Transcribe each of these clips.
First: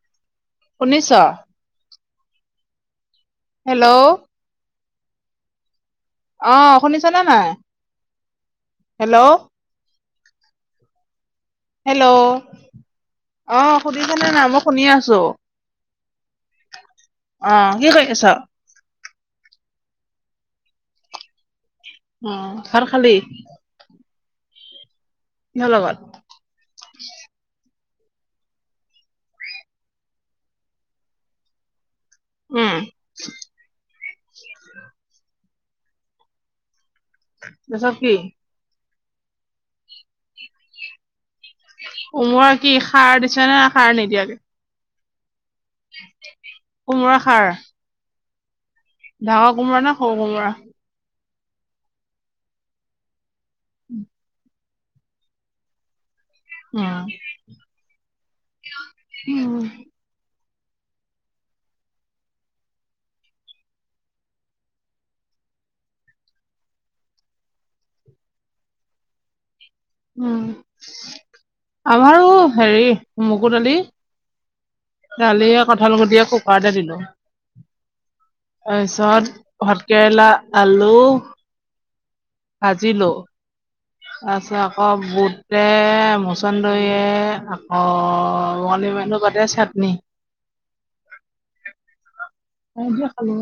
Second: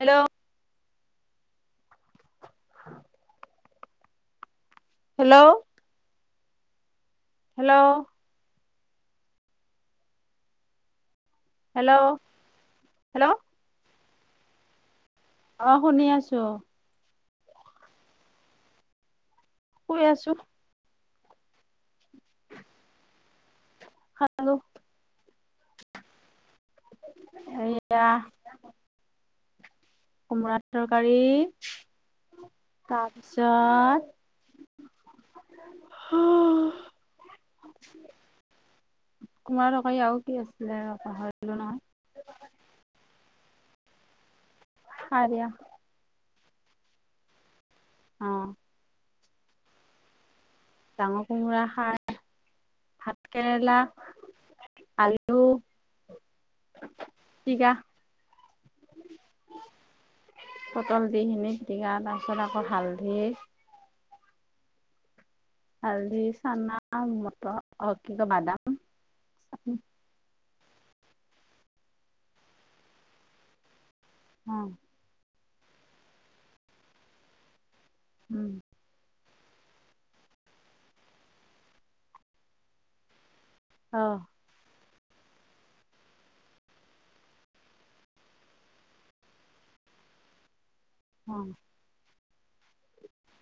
Hello. শুনিছ। Hello. Hello. অহ শুনিছোনে নাই? Hello hello. হেল্ল' হেল্ল' অ', সুধিছেনে না মই শুনি আছো। অহ শুনি আছো। অ', কি কৰি আছো? শুই আছো। উম ভাত খালি? খালো। কিহৰ লগত? সেইয়া কোমোৰা তৰকাৰী উম তাৰপিছত আহ। তাচত কি? কুমাৰা তৰকাৰী আৰু কি আছিলে পাহৰিলো নহয়। উমোৰ কি সাৰ দিছে নে সাৰ নিদিয়াকে খাৰ দিয়া। কোমৰা সাৰ। অহ। ডাঙৰ কোমোৰা নে সৰু কোমোৰা? হাঁহ কোমোৰা খাই ভাত কেৰেলা। আলু। উম। পিটিকা উম। পটল দিখিনি পিটিকা তাৰপিছত আকৌ হালধি হালদি চানা মটৰ অ', কি কয় বাদাম উম, আমাৰ হেৰি মগু দালি উম। দালি কঁঠালগুটিয়ে কুকাৰতে দিলো উম তাৰপিছত ভাতকেৰেলা আলু ভাজিলো অ তাৰছ আকৌ বুটে মুচন্দৰীয়ে আকৌণি মু পাতে চাত [unintelligible] অ'। এই দিয়ে খালো।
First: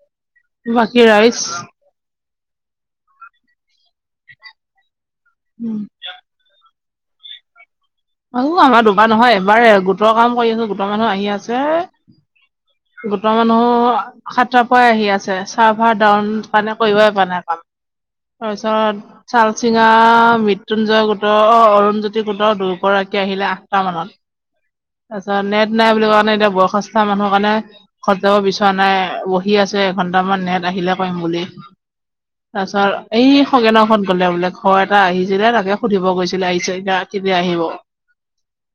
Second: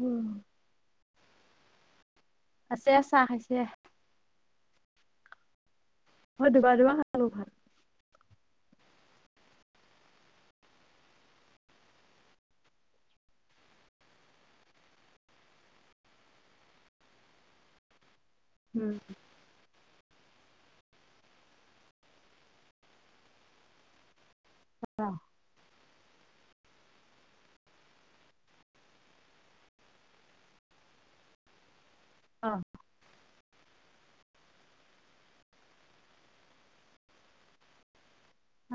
উম। বাকী ৰাইচ। আছে চাহ খাইছে। উম। সাদ বাদ মা খাল ভাল [unintelligible] হো আমাৰ দুবাৰ নহয় এবাৰে গোটৰ কাম কৰি আছো গোটৰ মানুহ আহি আছে। গোটৰ মানুহো সাত পৰাই আহি আছে চাহফাহ ডাউন কাৰণে কৰিবই পৰা নাই কাম। তাৰপিছত চালচিঙা মৃত্যুঞ্জয় গোটৰ অ' অৰুণজ্যোতি গোটৰ দু আহিলে আঠটা মানত, তাৰছত নেট নাই বুলি কোৱা নাই, এতিয়া বয়সস্থা মানুহৰ কাৰণে ঘৰ যাব বিচৰা নাই, বহি আছে এঘন্টটা মান সিহ আহিলে কৰিম বুলি তাৰপিছত এই থাকে ন' ফন কৰিব গ'লে বোলে ঘৰ এটা আহিছিলে তাকে সুধিব গৈছিলে, আহিছ এতা কেতিয়া আহিব।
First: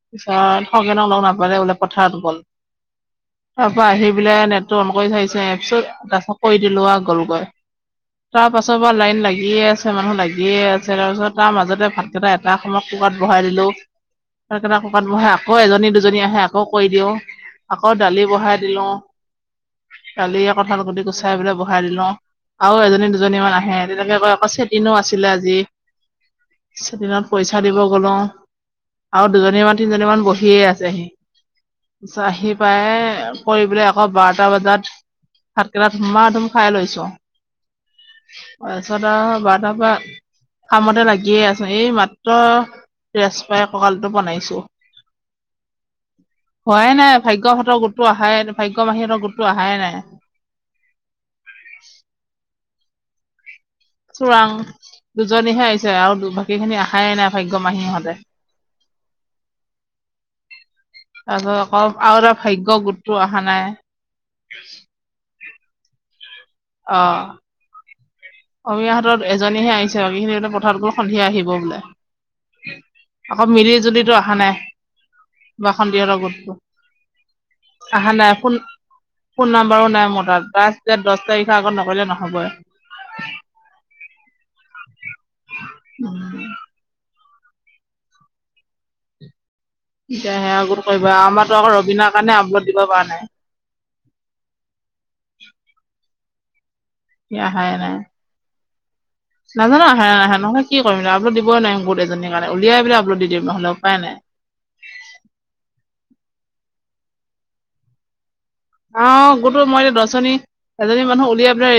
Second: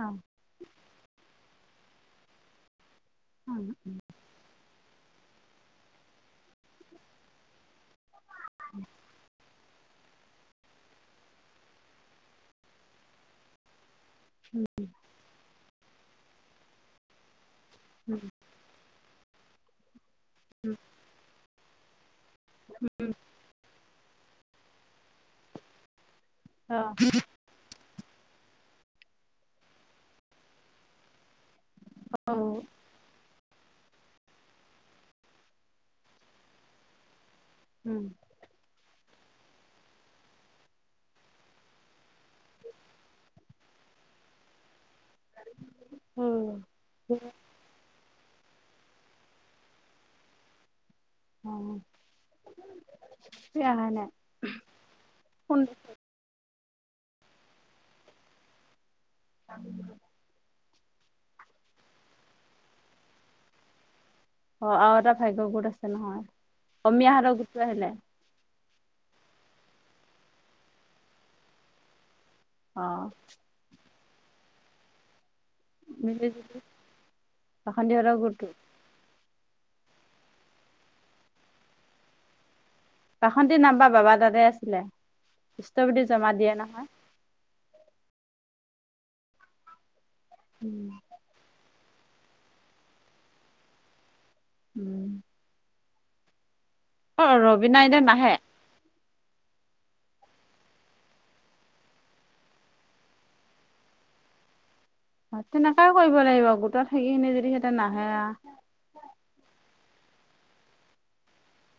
পিছত সগেনক লগ নাপালে বোলে পথাৰত গ'ল। তাৰপা আহি বোলে নেটটো অন কৰি চাই ছে তাৰ পিছত তাৰাছত কৈ দিলোঁ আৰু গ'লগৈ তাৰ পাছৰপৰা লাইন লাগিয়ে আছে। মানুহ লাগিয়ে আছে তাৰ পিছত তাৰ মাজতে ভাতকেইটা এটা সময় কুকাৰত বহাই দিলোঁ। ভাতকেইটা ককাত ববহাই আকৌ এজনী দুজনী আহে আকৌ কৈ দিওঁ। আকৌ দালি বহাই দিলোঁ। কালি কঠাল কঠি গুচাই পেলাই বহাই দিলোঁ। আৰু এজনী দুজনী মান আহে। তেনেকে কৈ আকৌ চেটিনো আছিলে আজি, চেটিনত পইচা দিব গ'লোঁ। আৰু দুজনী বা তিনজনীমান বহিয়ে আছেহি তাৰিছত আহি পায় কৰি পলে আকৌ বাৰটা বজাত ভাতকেলাত ধুমা ধুম খাই লৈছোঁ। অছ পটা বাৰটাৰপৰা কামতে লাগিয়ে আছোঁ, এই মাত্ৰ ৰেচ এ, ককালটো বনাইছোঁ। হোৱায়েই নাই ভাগ্য ভতৰ গোতোৱা হাই ভাগ্য বাহিৰতৰ গোটতো আহাই নাই। হুম। চোৰাং কোন দুজনীহে আহিছে আৰু দুভাগ গেইখিনি আহাইে নাই ভাগ্য মাহীহঁতে। [inaudible] আকৌ আৰু এটা ভাগ্য গোটটো আহা নাই। অ' আৰু এটা ভাগ্য গোট আছে নহয়, অসমমীয়াহঁতৰ গোটটো আছিল নাই? অমীয়া হাতত এজনীহে আহিছে, বাকীখিনি পথাৰত গ-সন্ধিয়া আহিব বোলে। অ আকৌ মিলি, জুলিতো আহা নাই। বাসন্তীহঁতৰ মিলি গোটটো। জুলি আহা বাসন্তীহঁতৰ নাই, গোটটো ফোন ফোন নাম্বাৰো নাই মোৰ তাত। লাষ্ট দহ তাৰিখৰ আগত নকৰিলে নহ'ব। বাসন্তীৰ নাম্বাৰ বাবাৰ তাতেই আছিলে, ষ্টবিটি জমা দিয়ে নহয়। এতিয়া সে আগত উম, কৰিবা আৰু আমাৰতো আকৌ ৰবিনৰাৰ কাৰণে আপল'ড দিব পৰা নাই। উম। সি অ' আহাই ৰবিনা নাই এতিয়া নাহে? নাজানো আহে নে নাহে কি কৰিম আপলোড দিবই নোৱাৰিম, গোতেজনীৰ কাৰনে উলিয়াই মেলি আপলোড দিম নহ'লে উপায় নাই। [unintelligible] সেইখিনি যদি সিহঁতে নাহে অ' গোটো মই দছজনী এজনী মানুহ উলিয়াই পেলাই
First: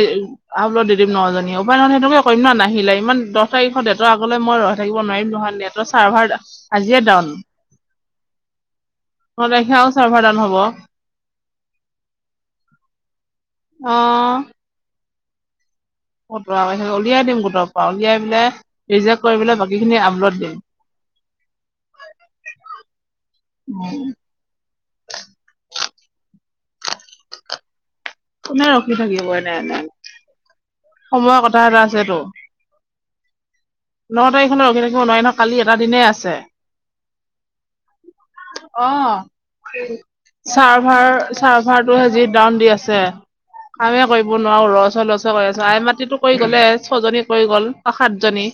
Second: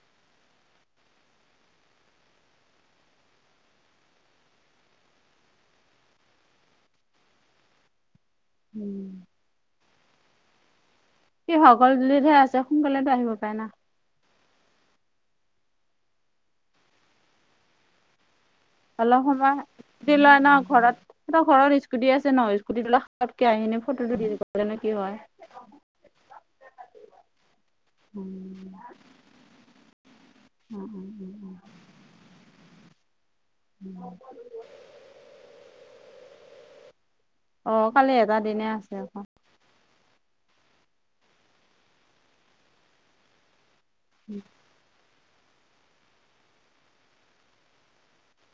আপল'ড দি দিম। নজনী উপায় নহয় সেইটোকে কৰিম নাহিলে ইমান দহ তাৰিখত নেটৰ আগলৈ মই ৰৈ থাকিব নোৱাৰিম নহয়, নেটৰ চাৰ্ভাৰ আজিয়ে ডাউন। উম, ন' তাৰিখে আৰু চাৰ্ভাৰ ডাউন হ'ব। হীসকল দুজনী হে আছে, সোনকালেটো আহিব পাৰে না অ'। অতৰা বাহিলে উলিয়াই দিম গোটৰ পৰা, উলিয়াই পেলাই ৰিজেক্ত কৰি পীনেই বাকীখিনি আপলোড টিলৈ দিম ন' ঘৰত ঘৰত স্কুটি আছে ন' স্কুটিটোলৈ ফটকে আহি ফটোটো দি দিব পাৰে নে কি হয়। [inaudible] কোনে ৰখি থাকিব এনে এনে। সময়ৰ কথা এটা আছেতো। ন' তাৰিখলৈ ৰখি থাকিব নোৱাৰি ন' কালি এটা দিনে আছে। অ' কালি এটা দিনে আছে অ', আকৌ। চাৰ্ভাৰ চাৰ্ভাৰটো যিহে ডাউন দি আছে। কামে কৰিব নোৱাৰো লচ অ' লচ আছো আই মাত্ৰি টো কৰি গ'লেই ছজনী কৰি গ'ল অ' সাতজনী।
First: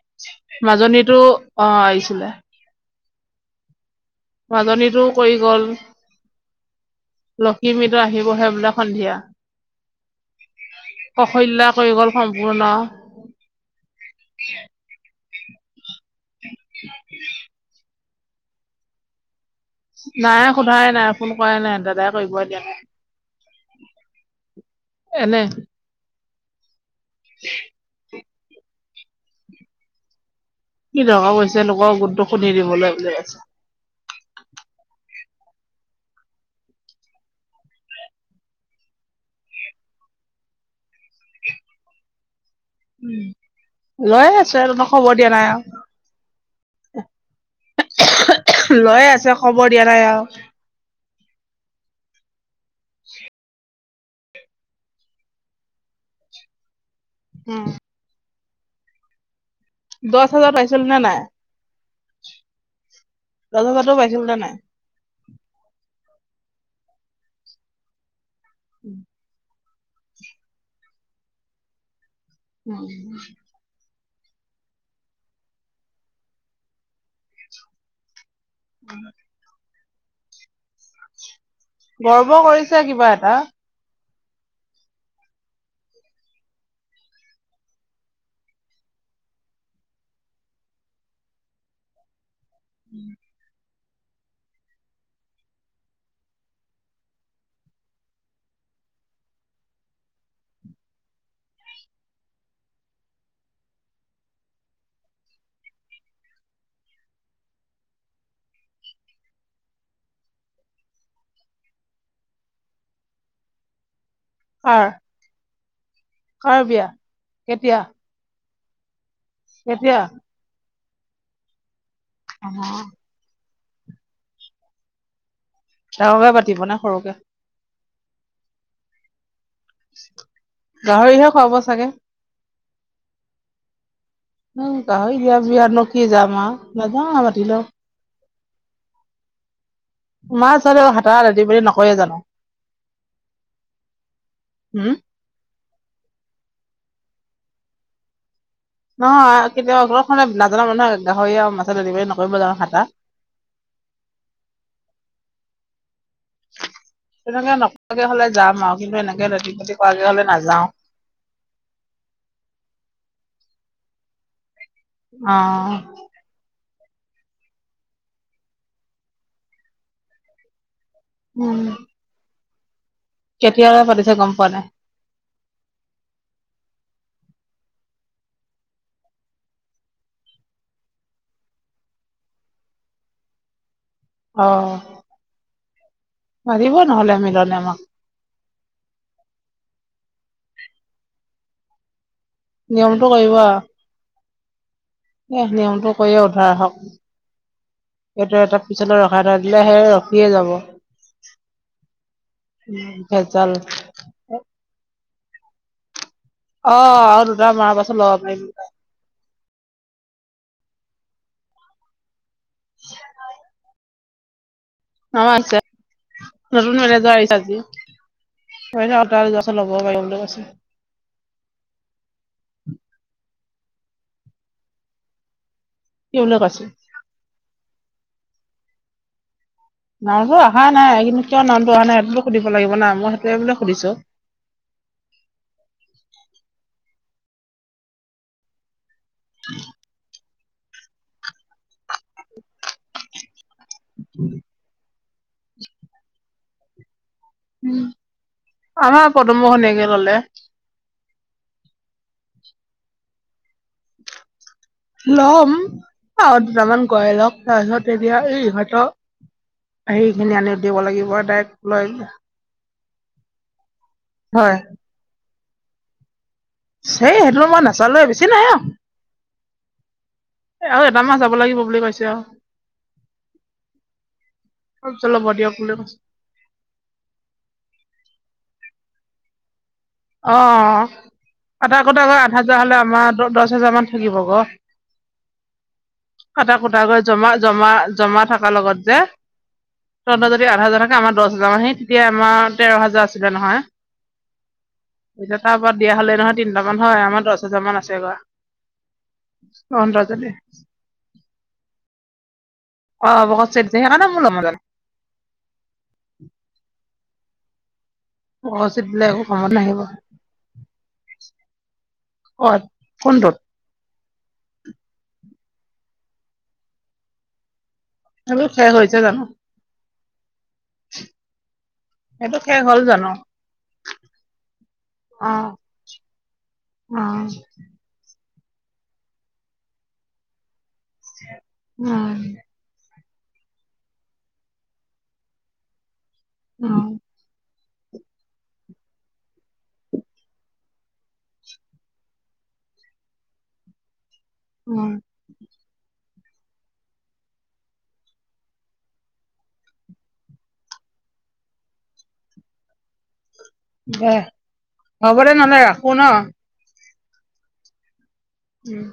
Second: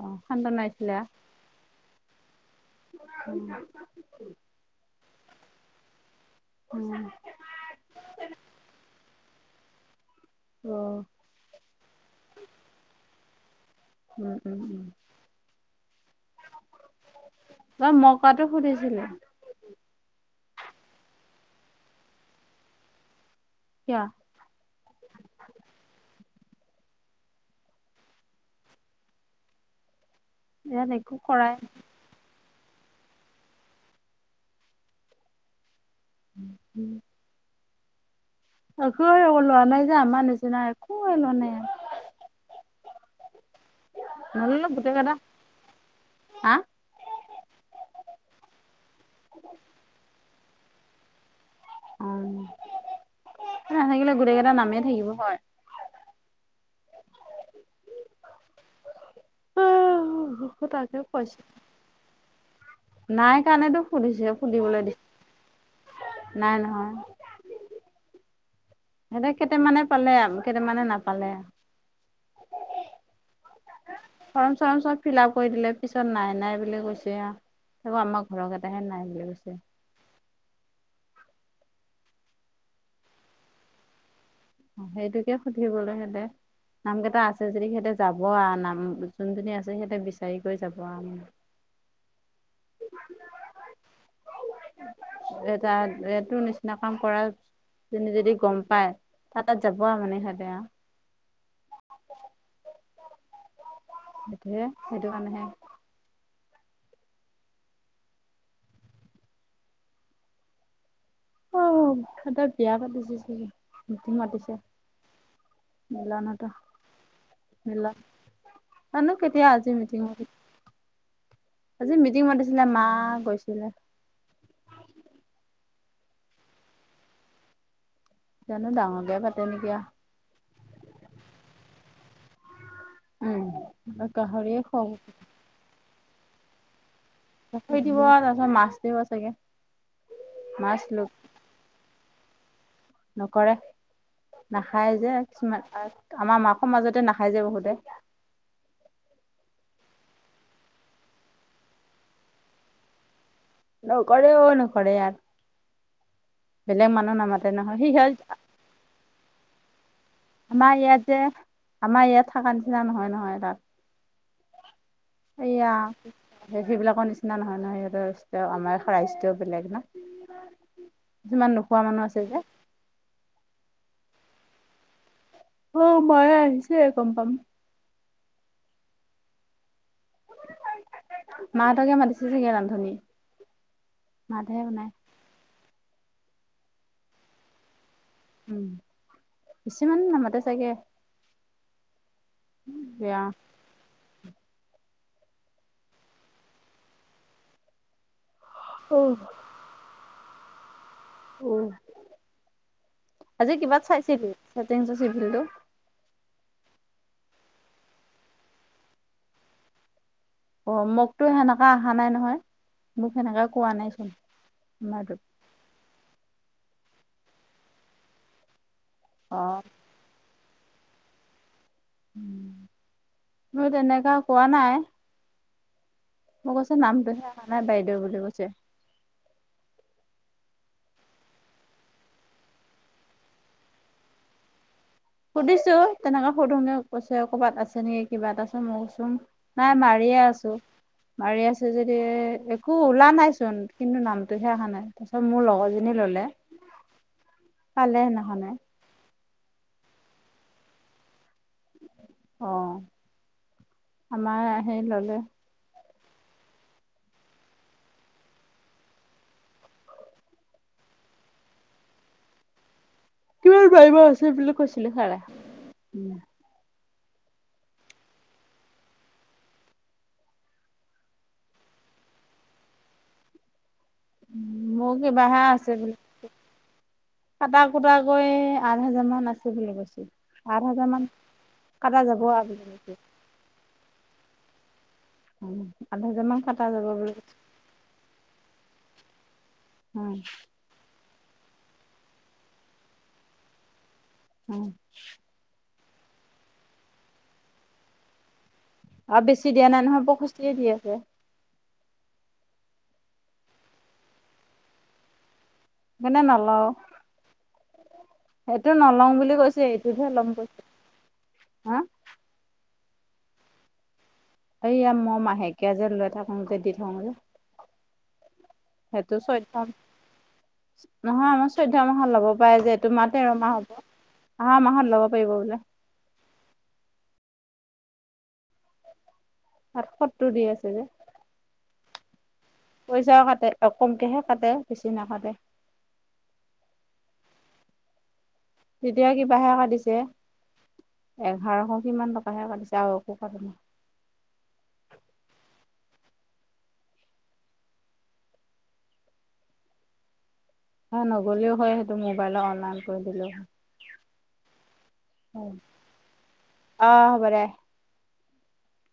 অ সান্তনা মাজনীতো অ' আহিছিলে। উম মাজনীটো কয়ী গ'ল। লশিমিটো আহিবহে বোলে সন্ধিয়া। উম কৌশল্যা কৰি গ'ল সম্পূৰ্ণ উম, উম, উম ত তই মকাটো সুধিছিলে। নাই সোধাই নাই ফোন কৰাই নাই দাদাই কৰিব এতিয়া। কিয় এনে। [unintelligible] ইয়াত কি একো দৰকাৰ কৰাই পৰিছে লোকৰ গোটটো শুলি দিবলৈ বুলি কৈছে উ, উম কুৱে লোৱা নাই যা আমাৰনিচিনা একোৱে লোৱা নাই। উম লৈ আছো নললে আৰু তোমাক গোটেই কেইটা খবৰ দিয়া নাই আও। হা লৈ আছে খবৰ দিয়া নাই আও। অ [inaudible] নাথাকিলে গোটেই কেইটা নামেই থাকিব হয়। হম। দহ হাজাৰ পাইছিল নে তাকে নাই? কৈছো নাই দহ কাৰণেতো হাজাৰতো পাইছিল সুধিছে নে নাই সুধিবলৈ দিছে নাই নহয়। [unintelligible] সিহঁতে কেইটামানে পালে আৰু কেইটামানে নাপালে আৰু। উম। ফৰৰ্ম চৰম চ'ব ফিল আপ কৰি দিলে পিছত নাই নাই বুলি কৈছে আঁ আমাক। ঘৰক এটাহে নাই বুলি কৈছে। গৰ্ব কৰিছে কিবা এটা। সেইটোকে সুধিবলৈহেতে নাম কেইটা আছে যদি সিহঁতে যাব আৰু নাম যোনজনী আছে সিহঁতে বিচাৰি কৰি যাব আৰু। [unintelligible] [unintelligible] এটা এইটো নিচিনা কাম কৰা ত' যদি গম পায় তাত যাব আৰু মানে সিহঁতে আৰু। [unintelligible] সেইটোহে সেইটো কাৰণেহে। আহ সদতে বিয়া পাতিছে মটি মাতিছে। কাৰ মিলনহঁতৰ কাৰ বিয়া কেতিয়া? মিলন জানো কেতিয়া আজি মিটিং আজি মিটিং মাতিছিলে গৈছিলে। ডাঙকে পাতিব নে সৰুকে? জানো ডাঙৰকে পাতে নেকি। গাহৰিহে খুৱাব চাগে। উম গাহৰিয়ে খ এতিয়া বিয়াত নকিয় যাম আৰু। থৈ দিব তাৰ পিছত মাছ দিব চাগে। মাছ হাতা ৰা বুলি নকয়ে জানো? নকৰে হুম? নাখায় যে কিছুমান। আমাৰ মাকৰ মাজতে নাখাই যে বহুতে। নহয় কেতিয়া ঘৰখনে নাজানো মানুহে গাহৰি আৰু মাছ ডেলিভাৰী নকৰিব জানো খটা। নকৰে অ', নকৰে ইয়াত। বেলেগ মানুহ নামতে তেনেকে নকৰাকে নহয় হ'লে যাম আও কিন্তু এনেকে লেটি পেটি কৰাকে হ'লে [unintelligible] নাযাওঁ। আমাৰ ইয়াত যে আমাৰ ইয়াত থাক নিচিনা নহয় নহয় তাত। এইয়া অ'। সেইবিলাকৰ নিচিনা নহয় নহয় সিহঁতৰ আমাৰ সৰাজয়ও বেলেগ ন। কিছুমান নোখোৱা মানুহ আছে যে কেতিয়াবা পাতিছে গম পোৱা নে নাই? অ', মায়ে আহিছে গম পাম। মাহঁতকে মাতিছে চাগে ৰান্ধনী। ভাত হে বনাই। মাৰিব নহ'লে মিলনে আমাক। উম, বেছি মানুহ নামতে চাগে। নিয়মটো বেয়া কৰিব আৰু। নিয়মটো কৰিয়ে উধাৰ হক। সেইটো এটা পিছলৈত ৰখাই থৈ দিলে সেই ৰখিয়ে যাব। উ ভেজাল আজি কিবাত চাইছিল [unintelligible] চিভিলটো? আহ আৰু দুটা মাৰা পাছত লব পাৰিম বোলে। অ', মোকতো সেনেককাে অহা নাই নহয় মোক সেনেকে কোৱা নাইচোন। আমাৰটোত নম আছে নতুন মেনেজাৰ আহিছে আজি। [unintelligible] অ লব পাৰিব বুলি কৈছে। মই তেনেকা কোৱা নাই। কি বুলি মোৰ কৈছে নামটোহে অহা নাই বাইদেউ বুলি কৈছে। নামটো আহা নাই কিন্তু কিয় নামটো অহা নাই সেইটোতো সুধিব লাগিব নাই মই সেইটোৱে বোলে সুধিছো। সুধিছো তেনেকে সুধোগে কৈছে ক'বাত আছে নেকি কিবা এটা চোন মই কৈ নাই মাৰিয়ে আছো। [unintelligible] মাৰি আছে যদি একো ওলা নাইচোন কিন্তু নামটোহে অহা নাই তাৰপিছত মোৰ লগৰজনী ললে। [inaudible] পালে সেইদিনা খনে। পদুমৰ ঘৈণীয়েকে ল'লে। অ', আমাৰ সেই ল'লে লম আৰু দুটামান কৰাই লক তাৰপিছত এতিয়া এই ইহঁতৰ সেই খিনি আনি দিব লাগিব ডাইৰেক্ট লৈ কিমান মাৰিব আছে হয় বুলি কৈছিল ছাৰে। সেই সেইটোলৈ মই নাচালোৱে বেছি নাই অ [inaudible] এ আৰু এটা মাহ যাব লাগিব বুলি কৈছে আৰু। মোৰ ল'ব কিবাহে দিয়ক আছে কৈছে বুলি কটা কুটা কৰি দহ হাজাৰ মান আছে বুলি কৈছে। আঠ হাজাৰ অ', মান আটাৰ কটা কথা ক যাব আঠ আৰু হাজাৰ বুলি হলে কৈছে। আমাৰ দ দহ হোজাৰ মান থাকিব গে। আঠ হাজাৰ মান কাটা কটা যাব কুটাকৈ বুলি জমা কৈছে জমা জমা থাকাৰ লগত যে উম তহঁতৰ যদি আঠ হাজাৰ থাকে আমাৰ দহ হাজাৰ মানেই তেতিয়া আমাৰ তেৰ হাজাৰ আছিলে নহয়। উম। এতিয়া তাৰ পৰা দিয়া হ'লে নহয় তিনটা মান হয় আমাৰ দহ হাজাৰ মান আছে গৈ। আৰু বেছি দিয়া নাই নহয় তহঁতৰ যদি পষষ্ঠিয়ে দি আছে। অ', পশষ্ঠিয়ে দিছে সেইকাৰণে মোৰ লব মন মানে নলওঁ। সেইটো পশস্থি দিলে নলওঁ একো বুলি কামত কৈছে নাহিব এইটোতহে ল'ম কৈছে হা কোনটোত? এইয়া মই মাহেকীয়া যে লৈ থাকো যে দি থাকো যে। সেইটো শেষ হৈছে সেইটো জানো [unintelligible] নহয় আমাৰ চৈধ্য মাহত ল'ব সেইটো পাৰে শেষ যে হ'ল এইটো মাহ জানো তেৰ মাহ হ'ব। আহা মাহত লোব পাৰিব অ বোলে। অ'। সাতসত্তৰ দি আছে যে। উম। পইচাও কাটে কম কম কেহে কাটে বেছি নাকাটে। অ'। তেতিয়া কিবাহে কাটিছে। এঘাৰশ কিমান টকাহে কাতিছে আৰু একো কটানাই। উ এ নগলেও হয় সেইটো মোবাইল অনলাইন কৰি দিলেও দে হ'ব দে হয় নহলে ৰাখো ন। অ' হব দে। উম।